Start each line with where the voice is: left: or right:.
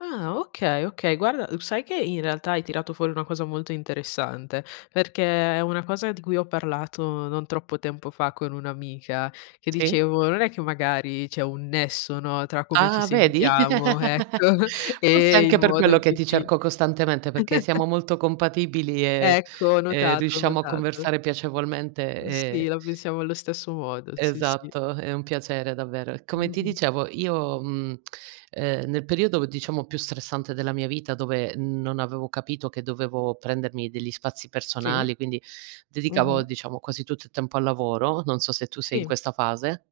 left: Ah okay, okay. Guarda uhm, sai che in realtà hai tirato fuori una cosa molto interessante? Perché è una cosa di cui ho parlato non troppo tempo fa con un'amica che
right: Sì.
left: dicevo: "Non è che magari c'è un nesso, no, tra come ci
right: Ah vedi?
left: sentiamo, ecco,
right: Forse
left: e il
right: anche per
left: modo
right: quello
left: in
right: che
left: cui
right: ti
left: ci"
right: cerco costantemente perché siamo molto compatibili e
left: Ecco, ho
right: e
left: notato, ho
right: riusciamo a
left: notato.
right: conversare piacevolmente
left: Uh, sì,
right: e
left: la pensiamo allo stesso modo, sì, sì.
right: esatto, è un piacere davvero. Come ti
left: Mh-mh.
right: dicevo io, mhmm, ehm, nel periodo diciamo più stressante della mia vita, dove non avevo capito che dovevo prendermi degli spazi
left: Sì.
right: personali, quindi dedicavo
left: Mh-mh.
right: diciamo quasi tutto il tempo al lavoro, non so se tu sei in
left: Sì.
right: questa fase.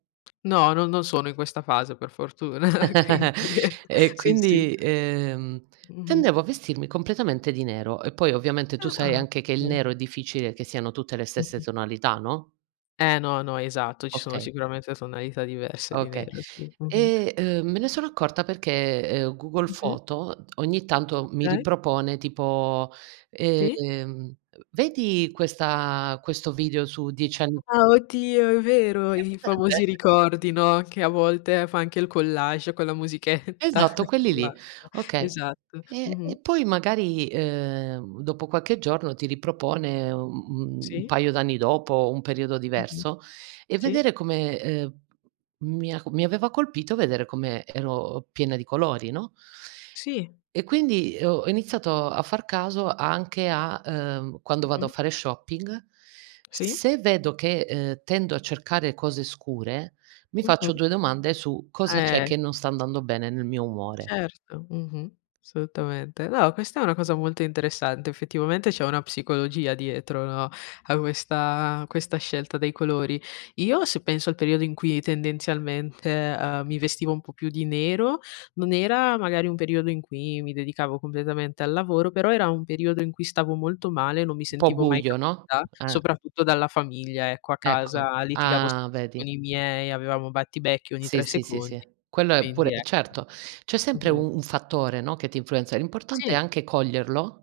left: No, non non sono in questa fase per fortuna, quindi
right: E
left: sì, sì.
right: quindi, ehm,
left: Mh-mh.
right: tendevo a vestirmi completamente di nero e poi ovviamente tu sai
left: Ah-ah,
right: anche che il
left: okay.
right: nero è difficile che siano tutte le stesse
left: Mh-mh.
right: tonalità, no?
left: Eh no, no, esatto, ci sono
right: Okay
left: sicuramente tonalità diverse di
right: Okay.
left: nero, sì. Mh-mh.
right: E, uhm, me ne sono accorta perché, ehm, Google
left: Mh-mh.
right: Foto ogni tanto mi
left: Okay.
right: ripropone tipo,
left: Sì.
right: ehm, "vedi questa questo video su 10 ann"
left: Ah oddio, è vero
right: Hai
left: i i famosi
right: presente?
left: ricordi, no, che a volte fa anche il collage con la musichetta
right: Esatto quelli
left: [unintelligible]
right: lì, okay.
left: esatto.
right: E
left: Mh-mh.
right: e poi magari, ehm, dopo qualche giorno ti ripropone u un
left: Sì.
right: paio d'anni dopo, un periodo
left: Mh-mh,
right: diverso e
left: sì.
right: vedere come, ehm, mi ha mi aveva colpito vedere come ero piena di colori, no?
left: Sì.
right: E quindi, ho iniziato a far caso anche a, uhm, quando vado a
left: Mh-mh.
right: fare shopping,
left: Sì.
right: se vedo che, ehm, tendo a cercare cose scure mi faccio
left: Mh-mh.
right: 2 domande su cosa c'è
left: Eh!
right: che non sta andando bene nel mio umore.
left: Certo, Mh-mh. assolutamente. No, questa è una cosa molto interessante. Effettivamente c'è una psicologia dietro, no, a questa questa scelta dei colori. Io se penso al periodo in cui tendenzialmente, ehm, mi vestivo un po' più di nero, non era magari un periodo in cui mi dedicavo completamente al lavoro, però era un periodo in cui stavo molto male, non mi
right: Un po'
left: sentivo mai
right: buio no?
left: capita,
right: Eh.
left: soprattutto dalla famiglia ecco, a
right: Ecco,
left: casa litigavo
right: ah
left: spesso
right: vedi!
left: con i miei, avevamo battibecchi ogni
right: Sì,
left: 3
right: sì, sì, sì,
left: secondi,
right: quello è
left: quindi
right: pure eh,
left: ecco.
right: certo, c'è sempre
left: Mh-mh.
right: u un fattore, no, che ti influenza. L'importante è
left: Sì.
right: anche coglierlo